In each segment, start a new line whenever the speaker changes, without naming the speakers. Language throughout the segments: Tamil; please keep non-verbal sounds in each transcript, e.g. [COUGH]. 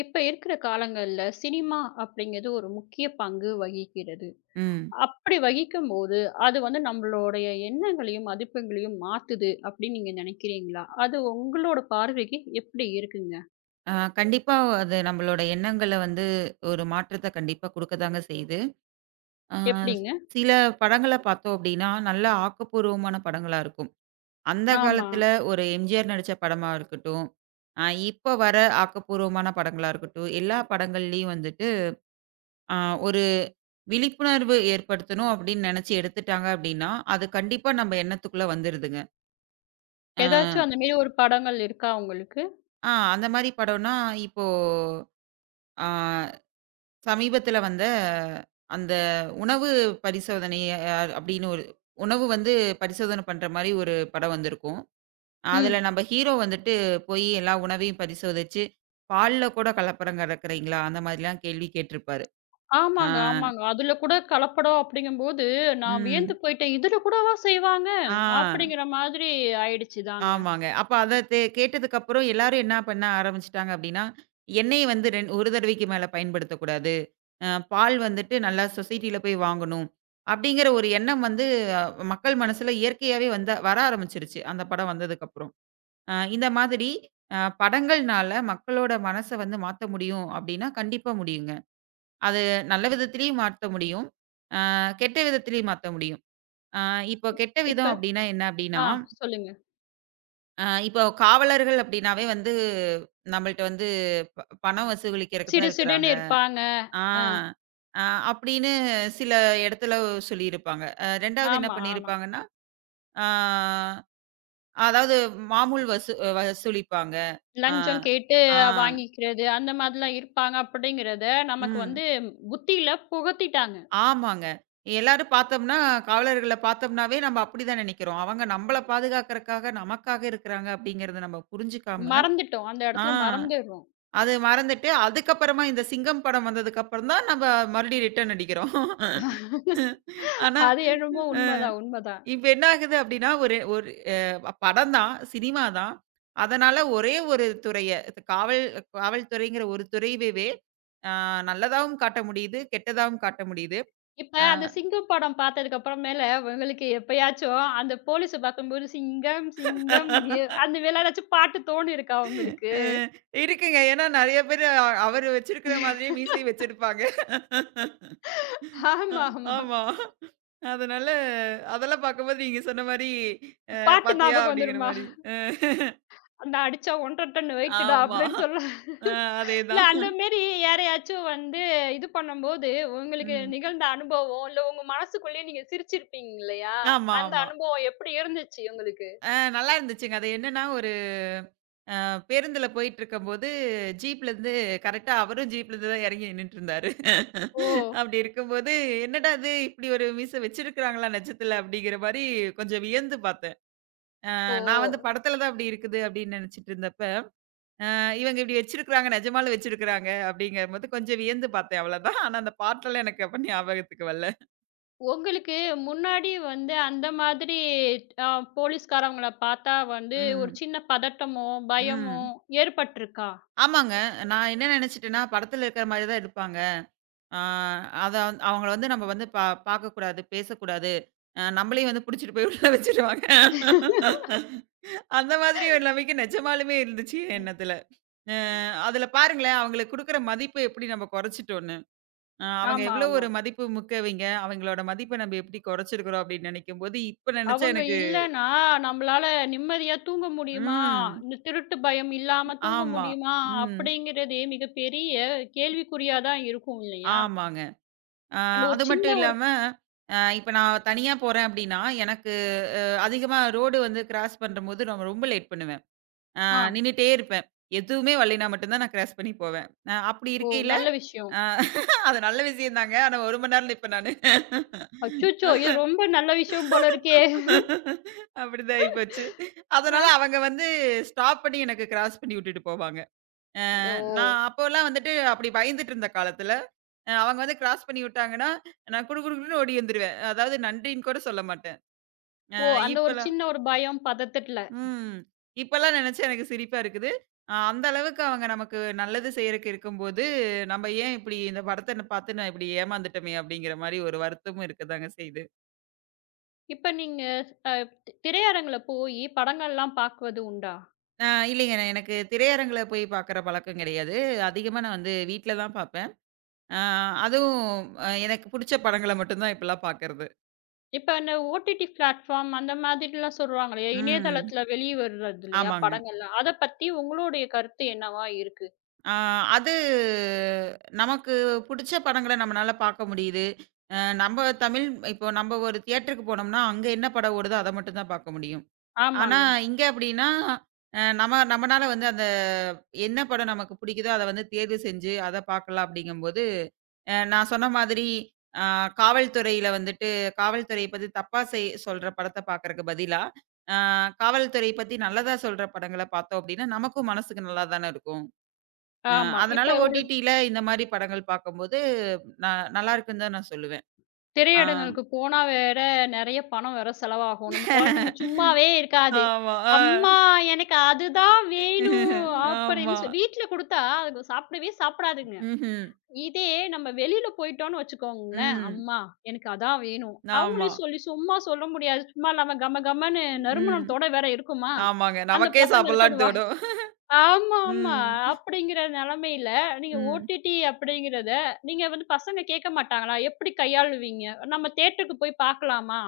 இப்ப இருக்கிற காலங்கள்ல சினிமா அப்படிங்கிறது ஒரு முக்கிய பங்கு வகிக்கிறது.
ம்.
அப்படி வகிக்கும்போது, அது வந்து நம்மளுடைய எண்ணங்களையும், மதிப்புகளையும் மாத்துது அப்படின்னு நீங்க நினைக்கிறீங்களா? அது உங்களோட பார்வைக்கு எப்படி இருக்குங்க?
கண்டிப்பா அது நம்மளோட எண்ணங்கள வந்து ஒரு மாற்றத்த கண்டிப்பா குடுக்கதாங்க செய்யுது. அ
எப்படிங்க?
சில படங்கள பார்த்தோம் அப்டின்னா, நல்ல ஆக்கப்பூர்வமான படங்களா இருக்கும். அந்த
ஆமா.
காலத்துல ஒரு எம்ஜிஆர் நடிச்ச படமா இருக்கட்டும், அ இப்ப வர ஆக்கப்பூர்வமான படங்களா இருக்கட்டும், எல்லா படங்கள்லயும் வந்துட்டு அ ஒரு விழிப்புணர்வு ஏற்படுத்தணும் அப்டின்னு நெனச்சு எடுத்துட்டாங்க அப்டின்னா, அது கண்டிப்பா நம்ம எண்ணத்துக்குள்ள வந்துருதுங்க. அ,
ஏதாச்சும் அந்த மாரி ஒரு படங்கள் இருக்கா உங்களுக்கு?
ஆ, அந்த மாரி படம்னா இப்போ, ஆ சமீபத்தில வந்த அந்த உணவு பரிசோதனை அப்படின்னு ஒரு உணவு வந்து பரிசோதனை பண்ற மாரி ஒரு படம் வந்திருக்கும். அதில
ம்.
நம்ம ஹீரோ வந்துட்டு போய் எல்லா உணவையும் பரிசோதிச்சு, பால்ல கூட கலப்படம் கலக்குறீங்களா? அந்த மாதிரிலாம் கேள்வி கேட்டிருப்பாரு. ஆ,
ஆமாங்க, ஆமாங்க. அதுல கூட கலப்படம் அப்படிங்கும்போது, நான் வியந்து
ம்.
போயிட்டேன். "இதுல கூடவா செய்வாங்க?"
ஆ,
அப்படிங்கிற மாதிரி ஆயிடுச்சுதாங்க.
ஆமாங்க. அப்ப அத கேட்டதுக்கப்புறம் எல்லாரும் என்ன பண்ண ஆரம்பிச்சுட்டாங்க அப்படின்னா, எண்ணெய வந்து ஒரு தடவைக்கு மேல பயன்படுத்தக்கூடாது. பால் வந்துட்டு நல்லா சொசைட்டில போய் வாங்கணும். அப்படிங்கிற ஒரு எண்ணம் வந்து மக்கள் மனசுல இயற்கையாவே வந்த வர ஆரம்பிச்சுருச்சு. அந்த படம் வந்ததுக்கப்புறம். இந்த மாதிரி படங்கள்னால மக்களோட மனச வந்து மாத்த முடியும் அப்படின்னா, கண்டிப்பா முடியுங்க. அது நல்ல விதத்திலயும் மாத்த முடியும். அ கெட்ட விதத்திலயும் மாத்த முடியும். அ இப்போ கெட்ட
இப்ப
விதம் அப்படின்னா என்ன அப்படின்னா,
ஆ சொல்லுங்க.
இப்போ காவலர்கள் அப்படின்னாவே வந்து நம்மள்ட்ட வந்து ப பணம் வசூலிக்கிறதுக்கு தான்
சிடு சிடுன்னு
இருக்கிறாங்க.
இருப்பாங்க.
ஆ.
அ.
அ அப்படின்னு சில இடத்துல சொல்லியிருப்பாங்க. 2வது என்ன
ஆமா, ஆமா.
பண்ணியிருப்பாங்கன்னா, ஆ அதாவது மாமூல் வசூலிப்பாங்க. ஆ,
லஞ்சம் கேட்டு
ஆ,
வாங்கிக்கிறது, அந்த மாதிரிலாம் இருப்பாங்க அப்படிங்கிறத நமக்கு
ம்.
வந்து புத்தியில புகுத்திட்டாங்க.
ஆமாங்க. எல்லாரும் பார்த்தோம்னா, காவலர்கள பார்த்தோம்னாவே நம்ம அப்படிதான் நினைக்கிறோம். அவங்க நம்மள பாதுகாக்கறக்காக, நமக்காக இருக்கிறாங்க அப்படிங்கிறத நம்ம புரிஞ்சுக்காம,
மறந்துட்டோம். அந்த
ஆ
இடத்துல மறந்துடுறோம்.
அது மறந்துட்டு, அதுக்கப்புறமா இந்த சிங்கம் படம் வந்ததுக்கு அப்புறம் தான் நம்ம மறுபடியும் ரிட்டர்ன் அடிக்கிறோம். ஆனா,
அது என்னமோ
அ.
உண்மதான், உண்மதான்.
இப்ப என்ன ஆகுது அப்டின்னா, ஒரு ஒரு படம் தான், சினிமா தான். அதனால ஒரே ஒரு துறைய இது காவல்துறைங்கிற ஒரு துறையவே அ நல்லதாவும் காட்ட முடியுது, கெட்டதாவும் காட்ட முடியுது.
இப்ப
அ
அந்த சிங்கம் படம் பார்த்ததுக்கு அப்புறமேல உங்களுக்கு எப்பயாச்சும் அந்த போலீஸ பார்க்கும்போது சிங்கம், சிங்கம் எ அந்த வேள ஏதாச்சும் பாட்டு தோணியிருக்கா உங்களுக்கு?
அ இருக்குங்க. ஏன்னா நெறைய பேரு அவரு வச்சிருக்கிற மாதிரியே மீசையும் வச்சிருப்பாங்க.
ஆமா, ஆமா.
ஆமா. அதனால அதெல்லாம் பார்க்கும்போது நீங்க சொன்ன மாரி அ
பாட்டு
"பாத்தியா?"
ஞாபகம்
அப்டிங்கிற
வந்துருமா?
மாரி. அ
"நான் அடிச்சா 1 1/2 டன் வெயிட்டுடா"
ஆமா.
அப்படின்னு சொல்ல
அ
இல்ல
அதேதான்.
அந்த மாரி யாரையாச்சும் வந்து இது பண்ணும்போது, உங்களுக்கு
ம்.
நிகழ்ந்த அனுபவம், இல்ல உங்க மனசுக்குள்ளயே நீங்க சிரிச்சிருப்பீங்க இல்லையா?
ஆமா,
அந்த
ஆமா.
அனுபவம் எப்படி இருந்துச்சு உங்களுக்கு?
ஆ நல்லா இருந்துச்சுங்க. அது என்னன்னா, ஒரு பேருந்துல போயிட்டுருக்கும்போது, ஜீப்லேருந்து கரெக்ட்டா அவரும் ஜீப்லேருந்து தான் இறங்கி நின்னுட்டுருந்தாரு.
ஓ!
அப்படி இருக்கும்போது, "என்னடா இது இப்படி ஒரு மீச வச்சிருக்கிறாங்களா நெஜத்துல?" அப்படிங்கிற மாரி கொஞ்சம் வியந்து பார்த்தேன்.
ஓ!
நான் வந்து படத்துல தான் அப்படி இருக்குது அப்படின்னு நெனச்சுட்டு இருந்தப்ப, இவங்க இப்படி வச்சிருக்கிறாங்க, நெஜமாலும் வச்சிருக்கிறாங்க அப்படிங்கும்போது கொஞ்சம் வியந்து பார்த்தேன் அவ்வளோதான். ஆனா அந்த பாட்டெல்லாம் எனக்கு அப்ப ஞாபகத்துக்கு வரல.
உங்களுக்கு முன்னாடி வந்து அந்த மாதிரி அ போலீஸ்காரவங்கள பார்த்தா வந்து ஒரு
ம்.
சின்ன பதட்டமோ, பயமோ
ம்.
ஏற்பட்டுருக்கா?
ஆமாங்க. நான் என்ன நெனச்சுட்டேன்னா, படத்துல இருக்கிற மாரி தான் எடுப்பாங்க. ஆ அத அவங்கள வந்து நம்ம வந்து பார்க்கக்கூடாது, பேசக்கூடாது. நம்மளையும் வந்து புடிச்சிட்டு போய் உள்ள வச்சுருவாங்க. அந்த மாதிரி ஒரு நிலைமைக்கு நெஜமாலுமே இருந்துச்சு
ம். [LAUGHS]
எண்ணத்துல. அ அதுல பாருங்களேன், அவங்களுக்கு குடுக்குற மதிப்பு எப்படி நம்ம குறைச்சுட்டோம்ன்னு. அவங்க
ஆமா,
எவ்வளோ
ஆமா.
ஒரு மதிப்பு மிக்கவைங்க. அவங்களோட மதிப்ப நம்ம எப்படி குறைச்சிருக்கிறோம் அப்படின்னு நினைக்கும்போது, இப்ப நினைச்சா
அவங்க
எனக்கு
இல்லன்னா, நம்மளால நிம்மதியா தூங்க முடியுமா?
ம்.
இந்த திருட்டு பயம் இல்லாம தூங்க
ஆமா.
முடியுமா?
ம்.
அப்படிங்கிறதே மிகப்பெரிய கேள்விக்குறியா தான் இருக்கும் இல்லையா?
ஆமாங்க. அ
அந்த ஒரு
அது மட்டும்
சின்ன ஒரு
இல்லாம, இப்ப நான் தனியா போறேன் அப்படின்னா, எனக்கு அதிகமா ரோடு வந்து கிராஸ் பண்றம்போது நான் ரொம்ப லேட் பண்ணுவேன். அ
ஆ.
நின்னுட்டே இருப்பேன். எதுவுமே வரலைன்னா மட்டும் தான் நான் கிராஸ் பண்ணி போவேன். அப்படி
ஓ!
இருக்கையில
நல்ல விஷயம்.
அ [LAUGHS] அது நல்ல விஷயம் தாங்க. ஆனா 1 மணி நேரம் நிப்பேன் நானு. [LAUGHS]
அச்சச்சோ! இது ரொம்ப நல்ல விஷயம் போல இருக்கே!
அப்படிதான் ஆயிப்போச்சு.
ஆ.
அதனால அவங்க வந்து ஸ்டாப் பண்ணி எனக்கு கிராஸ் பண்ணி விட்டுட்டு போவாங்க.
ஓ!
நான் அப்போலாம் வந்துட்டு அப்படி பயந்துட்டு இருந்த காலத்துல, அவங்க வந்து கிராஸ் பண்ணி விட்டாங்கன்னா, நான் குடு குடு குடுன்னு ஓடி வந்துருவேன். அதாவது நன்றின்னு கூட சொல்ல மாட்டேன். அ
ஓ! அந்த ஒரு
இப்பலாம்
சின்ன ஒரு பயம் பதட்டத்துல.
ம். இப்பலாம் நெனச்சா எனக்கு சிரிப்பா இருக்குது. அந்த அளவுக்கு அவங்க நமக்கு நல்லது செய்றக்கு இருக்கும்போது, நம்ம ஏன் இப்டி இந்த படத்த பாத்து நான் இப்டி ஏமாந்துட்டோமே அப்டிங்கிற மாரி ஒரு வருத்தமும் இருக்கதாங்க செய்யுது.
இப்ப நீங்க அ திரையரங்குல போயி படங்கள்லாம் பார்க்குவது உண்டா?
அ இல்லைங்க, நான் எனக்கு திரையரங்குல போய் பாக்குற பழக்கம் கிடையாது. அதிகமா நான் வந்து வீட்ல தான் பாப்பேன். அ அதுவும் எனக்கு புடிச்ச படங்கள மட்டும் தான் இப்பலாம் பாக்குறது.
இப்ப அந்த ஓடிடி பிளாட்ஃபார்ம் அந்த மாதிரிலாம் சொல்றாங்க இல்லையா?
ம்.
இணையதளத்துல வெளிய வர்றது இல்லையா?
ஆமாங்க.
படங்கள்லாம். அத பத்தி உங்களுடைய கருத்து என்னவா இருக்கு?
ஆ அது நமக்கு புடிச்ச படங்கள நம்மனால பார்க்க முடியுது. அ நம்ப தமிழ் இப்போ நம்ப ஒரு தியேட்டருக்கு போனோம்னா, அங்க என்ன படம் ஓடுதோ அத மட்டும் தான் பார்க்க முடியும். ஆனா,
ஆமாங்க.
இங்க அப்டின்னா, நம்ம நம்மனால வந்து அந்த என்ன படம் நமக்கு புடிக்குதோ, அத வந்து தேர்வு செஞ்சு அத பார்க்கலாம் அப்டிங்கும்போது, நான் சொன்ன மாதிரி அ காவல்துறையில வந்துட்டு காவல்துறைய பத்தி தப்பா சொல்ற படத்த பார்க்கறக்கு பதிலா, அ காவல்துறை பத்தி நல்லதா சொல்ற படங்கள பார்த்தோம் அப்டின்னா, நமக்கும் மனசுக்கு நல்லா தானே இருக்கும்.
ஆமா. இப்ப
அதனால
உங்களுக்கு
ஓடிடில இந்த மாரி படங்கள் பார்க்கும்போது, ந நல்லா இருக்குன்னு தான் நான் சொல்லுவேன். ஆ.
திரையிடங்களுக்கு போனா வேற நெறைய பணம் வேற செலவாகும். நம்ம குழந்தைங்க சும்மாவே
[LAUGHS]
இருக்காது.
ஆமா. ஆ.
"அம்மா எனக்கு அதுதான் வேணும்" அப்படின்னு
ஆமா.
சொல்லி வீட்ல குடுத்தா அதுங்க சாப்பிடவே சாப்பிடாதுங்க.
ம்ஹ்ம்.
இதே நம்ம வெளியில போயிட்டோம்னு வச்சுக்கோங்களேன்,
ம்.
"அம்மா எனக்கு அதான் வேணும்."
ஆமா.
அவங்களையும் சொல்லி சும்மா சொல்ல முடியாது. சும்மா இல்லாம கம கமன்னு
ம்.
நறுமணத்தோட வேற இருக்குமா?
ஆமாங்க.
அந்த
நமக்கே
பசங்களுக்கு அது
சாப்பிடலான்னு
வாய்
தோணும்.
ஆமா, ஆமா.
ம்.
அப்படிங்கிற நெலமையில நீங்க
ம்.
ஓடிடி அப்படிங்கிறத நீங்க வந்து பசங்க கேட்க மாட்டாங்களா? எப்படி கையாளுவீங்க? "நம்ம தியேட்டருக்கு போய் பார்க்கலாமா?"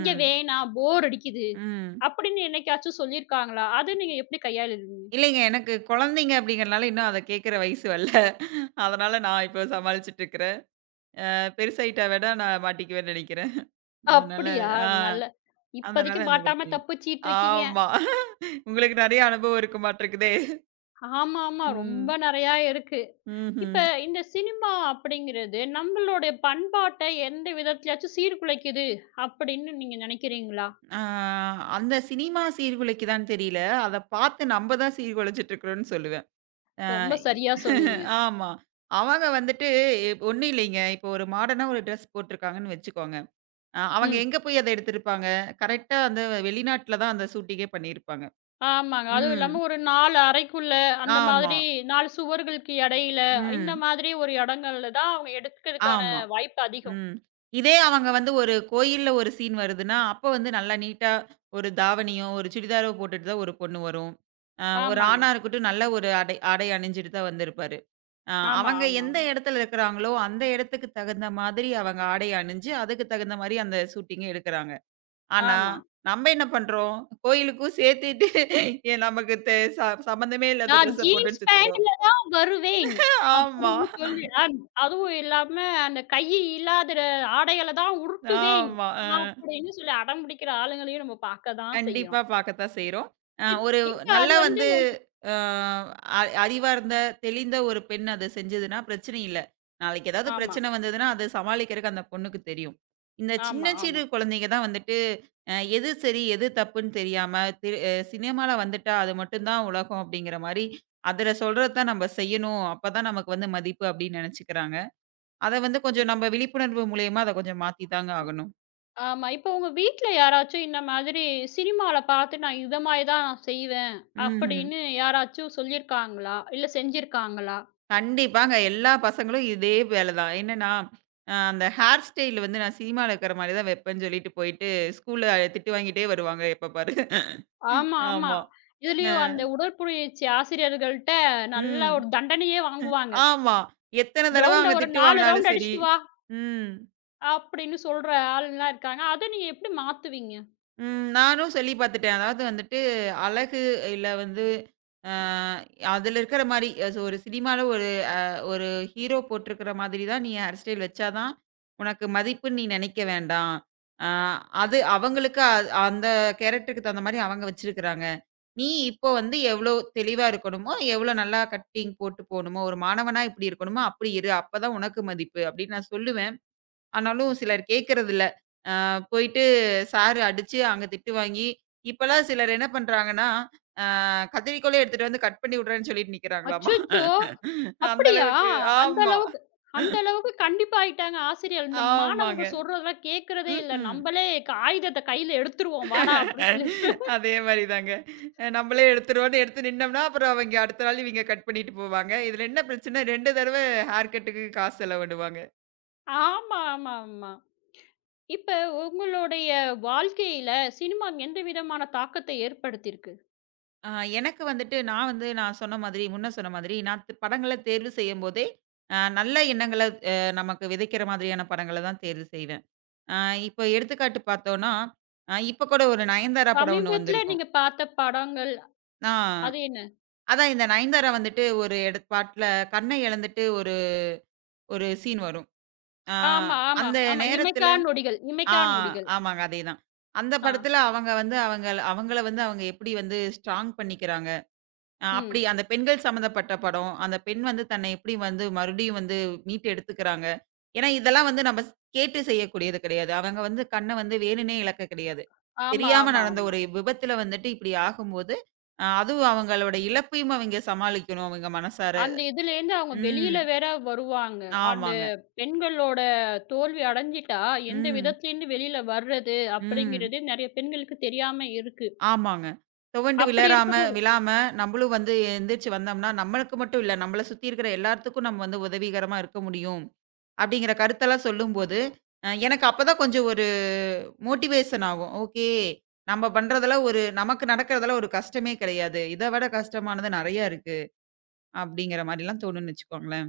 "இங்க வேணாம், போர் அடிக்குது."
ம்.
அப்படின்னு என்னைக்காச்சும் சொல்லியிருக்காங்களா? அத நீங்க எப்படி கையாளுவீங்க?
இல்லைங்க. எனக்கு குழந்தைங்க அப்படிங்கிறனால இன்னும் அத கேட்கிற வயசு வரல. அதனால நான் இப்போ சமாளிச்சுட்டு இருக்கிறேன். பெருசாயிட்டா வேணா நான் மாட்டிக்குவேன்னு நினைக்கிறேன். அதனால
அப்படியா?
ஆ.
நல்ல
அதனால
இப்போதைக்கு
அந்த
மாட்டாம
பிரச்சனை.
தப்பிச்சிட்டு இருக்கீங்க.
ஆமா. உங்களுக்கு நெறைய அனுபவம் இருக்க மாட்டிருக்குதே.
ஆமாமா.
ம்.
ரொம்ப நெறையா இருக்கு.
ம்ஹ்ம்.
இப்ப இந்த சினிமா அப்படிங்கிறது, நம்மளுடைய பண்பாட்ட எந்த விதத்திலயாச்சும் சீர்குலைக்குது அப்படின்னு நீங்க நெனைக்கிறீங்களா?
ஆ அந்த சினிமா சீர்குலைக்குதான்னு தெரியல. அத பார்த்து நம்ப தான் சீர்குலைச்சிட்டு இருக்கிறோம்னு சொல்லுவேன். அ
ரொம்ப
இ
சரியா சொன்னீங்க.
ஆமா. அவங்க வந்துட்டு ஒண்ணும் இல்லைங்க. இப்போ ஒரு மாடர்னா ஒரு ட்ரெஸ் போட்டிருக்காங்கன்னு வச்சுக்கோங்க. அவங்க
ம்.
எங்க போய் அத எடுத்திருப்பாங்க? கரெக்ட்டா அந்த வெளிநாட்ல தான் அந்த ஷூட்டிங்கே பண்ணியிருப்பாங்க.
ஆமாங்க. அதுவும்
ம்.
இல்லாம ஒரு 4 அறைக்குள்ள, அந்த
ஆமா.
மாதிரி 4 சுவர்களுக்கு எடையில, இந்த
ம்.
மாதிரி ஒரு இடங்கள்ல தான் அவங்க எடுக்கறதுக்கான
ஆமா.
வாய்ப்பு அதிகம்.
ம். இதே அவங்க வந்து ஒரு கோயில்ல ஒரு சீன் வருதுன்னா, அப்ப வந்து நல்லா நீட்டா ஒரு தாவணியோ, ஒரு சுடிதாரோ போட்டுட்டு தான் ஒரு பொண்ணு வரும். ஒரு
ஆமாங்க.
ஆணா இருக்கட்டும், நல்ல ஒரு ஆடை ஆடை அணிஞ்சுட்டு தான் வந்திருப்பாரு. அ
ஆமா,
அவங்க
ஆமா,
எந்த
ஆமா.
இடத்துல இருக்கிறாங்களோ, அந்த இடத்துக்கு தகுந்த மாதிரி அவங்க ஆடை அணிஞ்சு, அதுக்கு தகுந்த மாரி அந்த ஷூட்டிங்க எடுக்குறாங்க. ஆனா,
ஆமா.
நம்ம என்ன பண்றோம்? கோயிலுக்கும் சேர்த்துட்டு ஏ [LAUGHS] நமக்கு தெ ச சம்மந்தமே இல்லாத
நான்
ட்ரெஸ்ஸ
ஜீன்ஸ்
போட்டுட்டு சுத்துறோம்.
பேண்ட் வருவேன்.
ஆமா,
அப்படின்னு சொல்லி ம். அதுவும் இல்லாம அந்த கை இல்லாத ஆடைகள தான் உருட்டுவேன்.
ஆமா. அ.
அப்படின்னு சொல்லி அடம் பிடிக்கிற ஆளுங்களையும் நம்ம பார்க்க தான்
கண்டிப்பா
செய்றோம்.
பார்க்கத்தான் செய்றோம்.
இப்
ஒரு
இப்ப அது
நல்லா
வந்து
வந்து அ அ அறிவார்ந்த, தெளிந்த ஒரு பெண் அது செஞ்சதுன்னா பிரச்சனை இல்ல. நாளைக்கு ஏதாவது
ஆமா,
பிரச்சனை வந்ததுன்னா, அது சமாளிக்கிறக்கு அந்த பொண்ணுக்கு தெரியும். இந்த சின்ன
ஆமா,
சிறு
ஆமா.
குழந்தைங்க தான் வந்துட்டு, எது சரி, எது தப்புன்னு தெரியாம, திரு அ சினிமால வந்துட்டா அது மட்டும் தான் உலகம் அப்படிங்கிற மாரி, அதுல சொல்றது தான் நம்ம செய்யணும். அப்பதான் நமக்கு வந்து மதிப்பு அப்படின்னு நெனச்சுக்கிறாங்க. அத வந்து
இப்
கொஞ்சம் நம்ம விழிப்புணர்வு மூலியமா அத கொஞ்சம் மாத்தி தாங்க ஆகணும்.
ஆமா. இப்ப உங்க வீட்ல யாராச்சும் இந்த மாதிரி சினிமால பார்த்து நான் இத மாரி தான் நான் செய்வேன்.
ம்ஹ்ம்.
அப்படின்னு யாராச்சும் சொல்லியிருக்காங்களா? இல்ல செஞ்சிருக்காங்களா?
கண்டிப்பாங்க. எல்லா பசங்களும் இதே வேல தான். என்னன்னா, அந்த ஹேர் ஸ்டைல் வந்து நான் சினிமால இருக்கிற மாரி தான் வைப்பேன்னு சொல்லிட்டு போயிட்டு, ஸ்கூல்ல திட்டு வாங்கிட்டே வருவாங்க எப்ப பாரு.
ஆமா, ஆமா.
ஆமா. அ
இதுலயும் அந்த உடற்புயிற்சி ஆசிரியர்கள்ட்ட நல்லா
ம்.
ஒரு தண்டனையே வாங்குவாங்க.
ஆமா. எத்தன தடவ
கிரவுண்ட
அவங்க
ஒரு
திட்டு
4
வாங்குனாலும்
ரவுண்ட்
சரி.
அடிச்சுட்டு வா.
ம்.
அப்படின்னு சொல்ற ஆளுங்கலாம் இருக்காங்க. அத நீங்க எப்படி மாத்துவீங்க?
ம். நானும் சொல்லி பார்த்துட்டேன். அதாவது வந்துட்டு அழகு இல்ல வந்து அ அதில இருக்கிற மாரி, ஒரு சினிமால ஒரு ஹீரோ போட்டிருக்கிற மாதிரி தான் நீ ஹேர் ஸ்டைல் வச்சா தான் உனக்கு மதிப்புன்னு நீ நினைக்க வேண்டாம். அ அது அவங்களுக்கு அந்த கேரக்டருக்கு தகுந்த மாரி அவங்க வச்சிருக்கிறாங்க. நீ இப்போ வந்து எவ்ளோ தெளிவா இருக்கணுமோ, எவ்ளோ நல்லா கட்டிங் போட்டு போணுமோ, ஒரு மாணவனா இப்படி இருக்கணுமோ அப்படி இரு. அப்பதான் உனக்கு மதிப்பு அப்படின்னு நான் சொல்லுவேன். ஆனாலும் சிலர் கேட்கறதில்ல. போயிட்டு சார் அடிச்சு அங்க திட்டு வாங்கி, இப்பலாம் சிலர் என்ன பண்றாங்கன்னா, அ கத்தரிக்கோலே எடுத்துட்டு வந்து கட் பண்ணி விடுறேன்னு சொல்லிட்டு நிக்கிறாங்களாமா.
அச்சச்சோ!
அந்த
அப்படியா?
அளவுக்கு
அந்த
ஆமா.
அளவுக்கு அந்த அளவுக்கு கண்டிப்பாயிட்டாங்க ஆசிரியர். இந்த
ஆமாங்க.
மாணவர்கள் சொல்றதெல்லாம் கேட்கிறதே இல்ல.
ம்ஹ்ம்.
நம்பளே ஆயுதத்த கையில எடுத்துருவோம் வாடா! அப்படின்னு சொல்லிட்டு.
அதே மாரி தாங்க. நம்மளே எடுத்துருவோம்ன்னு எடுத்து நின்னோம்னா, அப்புறம் அவைங்க அடுத்த நாள் இவைங்க கட் பண்ணிட்டு போவாங்க. இதுல என்ன பிரச்சனை 2 தடவ ஹேர் கட்டுக்கு காசு செலவிடுவாங்க.
ஆமா, ஆமா, ஆமா. இப்ப உங்களுடைய வாழ்க்கையில சினிமா எந்த விதமான தாக்கத்தை ஏற்படுத்தியிருக்கு?
ஆ எனக்கு வந்துட்டு நான் சொன்ன மாதிரி, முன்ன சொன்ன மாதிரி, நான் படங்கள தேர்வு செய்யும்போதே, நல்ல எண்ணங்கள அ நமக்கு விதைக்கிற மாதிரியான படங்கள தான் தேர்வு செய்வேன். அ இப்போ எடுத்துக்காட்டு பார்த்தோம்னா, இப்ப கூட ஒரு
ச
நயன்தாரா படம் ஒண்ணு
சமீபத்தில
வந்திருக்கும்.
நீங்க பார்த்த படங்கள்
ஆ
அது என்ன?
அதான் இந்த நயன்தாரா வந்துட்டு ஒரு பாட்டுல கண்ண இழந்துட்டு ஒரு ஒரு சீன் வரும். ஆ
ஆமா, ஆமா,
அந்த
ஆமா.
நேரத்துல
இமைக்கா நொடிகள்
ஆ
இமைக்கா நொடிகள்.
ஆமாங்க. அதேதான். அந்த
ஆ.
படத்துல அவங்கள வந்து அவங்க எப்படி வந்து ஸ்ட்ராங் பண்ணிக்கிறாங்க. அப்படி
ம்.
அந்த பெண்கள் சம்மந்தப்பட்ட படம். அந்த பெண் வந்து தன்னை எப்படி வந்து மறுபடியும் வந்து மீட்டு எடுத்துக்கிறாங்க. ஏன்னா, இதெல்லாம் வந்து நம்ம கேட்டு செய்யக்கூடியது கிடையாது. அவங்க வந்து கண்ண வந்து வேணும்னே இழக்க கிடையாது.
ஆமா,
தெரியாம
ஆமா,
நடந்த
ஆமா.
ஒரு விபத்துல வந்துட்டு இப்படி ஆகும்போது, அதுவும் அவங்களோட இழப்பையும் அவங்க சமாளிக்கணும் அவங்க மனசார.
அந்த இதுலேருந்து அவங்க வெளியில
ம்.
வேற வருவாங்க. அந்த
ஆமாங்க.
பெண்களோட தோல்வி அடைஞ்சிட்டா, எந்த
ம்.
விதத்துலேருந்து வெளியில வர்றது
ம்.
அப்படிங்கிறதே நெறைய பெண்களுக்கு தெரியாம இருக்கு.
ஆமாங்க. துவண்டு
அப்படி இருக்கும்போது,
விழாம நம்மளும் வந்து எந்திரிச்சு வந்தோம்னா, நம்மளுக்கு மட்டும் இல்ல, நம்மள சுத்தி இருக்கிற எல்லாத்துக்கும் நம்ம வந்து உதவிகரமா இருக்க முடியும். அப்படிங்கிற கருத்தெல்லாம் சொல்லும்போது, எனக்கு அப்பதான் கொஞ்சம் ஒரு மோட்டிவேஷன் ஆகும். ஓகே. நம்ம பண்றதுல ஒரு நமக்கு நடக்கிறதுல ஒரு கஷ்டமே கிடையாது. இத விட கஷ்டமானது நெறைய இருக்கு. அப்படிங்கிற மாரிலாம் தோணும்னு வச்சுக்கோங்களேன்.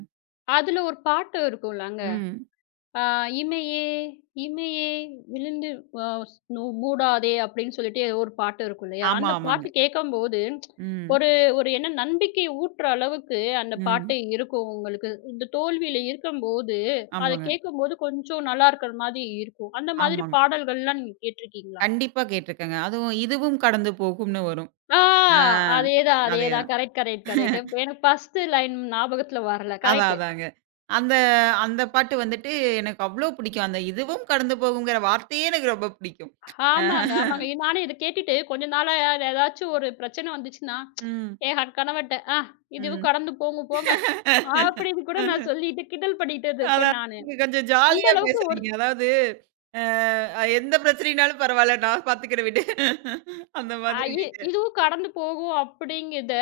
அதுல ஒரு பாட்டு இருக்கும்லங்க.
ம்.
ஆ, "இமையே, இமையே விழுந்து அ ஸ் நு மூடாதே" அப்படின்னு சொல்லிட்டு ஏதோ ஒரு பாட்டு இருக்கும் இல்லையா?
ஆமா,
அந்த
ஆமாங்க.
பாட்டு கேட்கும்போது,
ம்,
ஒரு ஒரு என்ன நம்பிக்கை ஊட்டுற அளவுக்கு அந்த
ம்.
பாட்டு இருக்கும் உங்களுக்கு. இந்த தோல்வியில இருக்கும்போது, அத
ஆமாங்க,
கேட்கும்போது கொஞ்சம் நல்லா இருக்கிற மாதிரி இருக்கும். அந்த மாதிரி
ஆமாங்க.
பாடல்கள்லாம் நீங்க கேட்டுருக்கீங்களா?
கண்டிப்பா கேட்டுருக்கேங்க. அதுவும் இதுவும் கடந்து போகும்னு வரும்.
ஆ
ஆ
அதேதான், அதேதான்.
அதேதான்.
Correct, correct, correct. எனக்கு ஃபர்ஸ்ட் லைன் ஞாபகத்துல வரல.
அதான்,
கரெக்ட்.
அதாங்க. அந்த அந்த பாட்டு வந்துட்டு எனக்கு அவ்ளோ பிடிக்கும். அந்த "இதுவும் கடந்து போகுங்கிற" வார்த்தையே எனக்கு ரொம்ப பிடிக்கும். அ
ஆமாங்க, ஆமாங்க. நானே இத கேட்டுட்டு கொஞ்ச நாளா ஏதாச்சும் ஒரு பிரச்சனை வந்துச்சுன்னா,
ம்,
என் கணவர்ட்ட, இதுவும்
ம்.
கடந்து போங்க போங்க" அப்படின்னு கூட நான் சொல்லிட்டு கிண்டல் பண்ணிட்டது இப்ப
அதான்
நானு.
நீங்க கொஞ்சம்
அந்த
ஜாலியா
அளவுக்கு
பேசுறீங்க. அதாவது எந்த பிரச்சனைனாலும் பரவால்ல நான் பாத்துக்கிறேன் விடு. அந்த
அ
மாதிரி
இ
நீங்க.
இதுவும் கடந்து போகும் அப்படிங்கிறத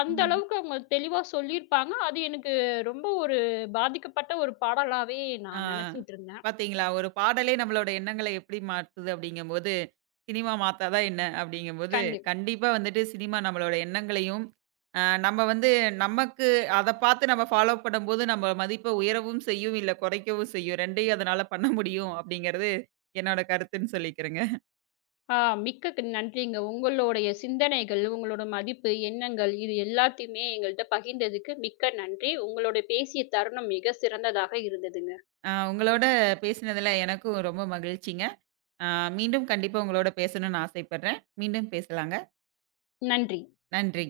அந்த
ம்.
அளவுக்கு அவங்க தெளிவா சொல்லியிருப்பாங்க. அது எனக்கு ரொம்ப ஒரு பாதிக்கப்பட்ட ஒரு பாடலாவே
ஆ.
நான் நினைச்சிட்டு இருந்தேன்.
பாத்தீங்களா? ஒரு பாடலே நம்மளோட எண்ணங்கள எப்படி மாத்துது அப்படிங்கும்போது, சினிமா மாத்தாதா என்ன? அப்படிங்கும்போது,
கண்டிப்பா.
கண்டிப்பா வந்துட்டு சினிமா நம்மளோட எண்ணங்களையும், அ நம்ம வந்து நமக்கு அத பாத்து நம்ம ஃபாலோ பண்ணும்போது நம்ம மதிப்ப உயரவும் செய்யும், இல்ல குறைக்கவும் செய்யும். 2யும் அதனால பண்ண முடியும் அப்படிங்கிறது என்னோட கருத்துன்னு சொல்லிக்கிறேங்க.
ஆ மிக்க நன்றிங்க. உங்களுடைய சிந்தனைகள், உங்களோட மதிப்பு, எண்ணங்கள் இது எல்லாத்தையுமே எங்கள்ட்ட பகிர்ந்ததுக்கு மிக்க நன்றி. உங்களோட பேசிய தருணம் மிக சிறந்ததாக இருந்ததுங்க.
உங்களோட பேசினதுல எனக்கும் ரொம்ப மகிழ்ச்சிங்க. அ மீண்டும் கண்டிப்பா உங்களோட பேசணும்னு ஆசைப்படுறேன். மீண்டும் பேசலாங்க.
நன்றி.
நன்றி.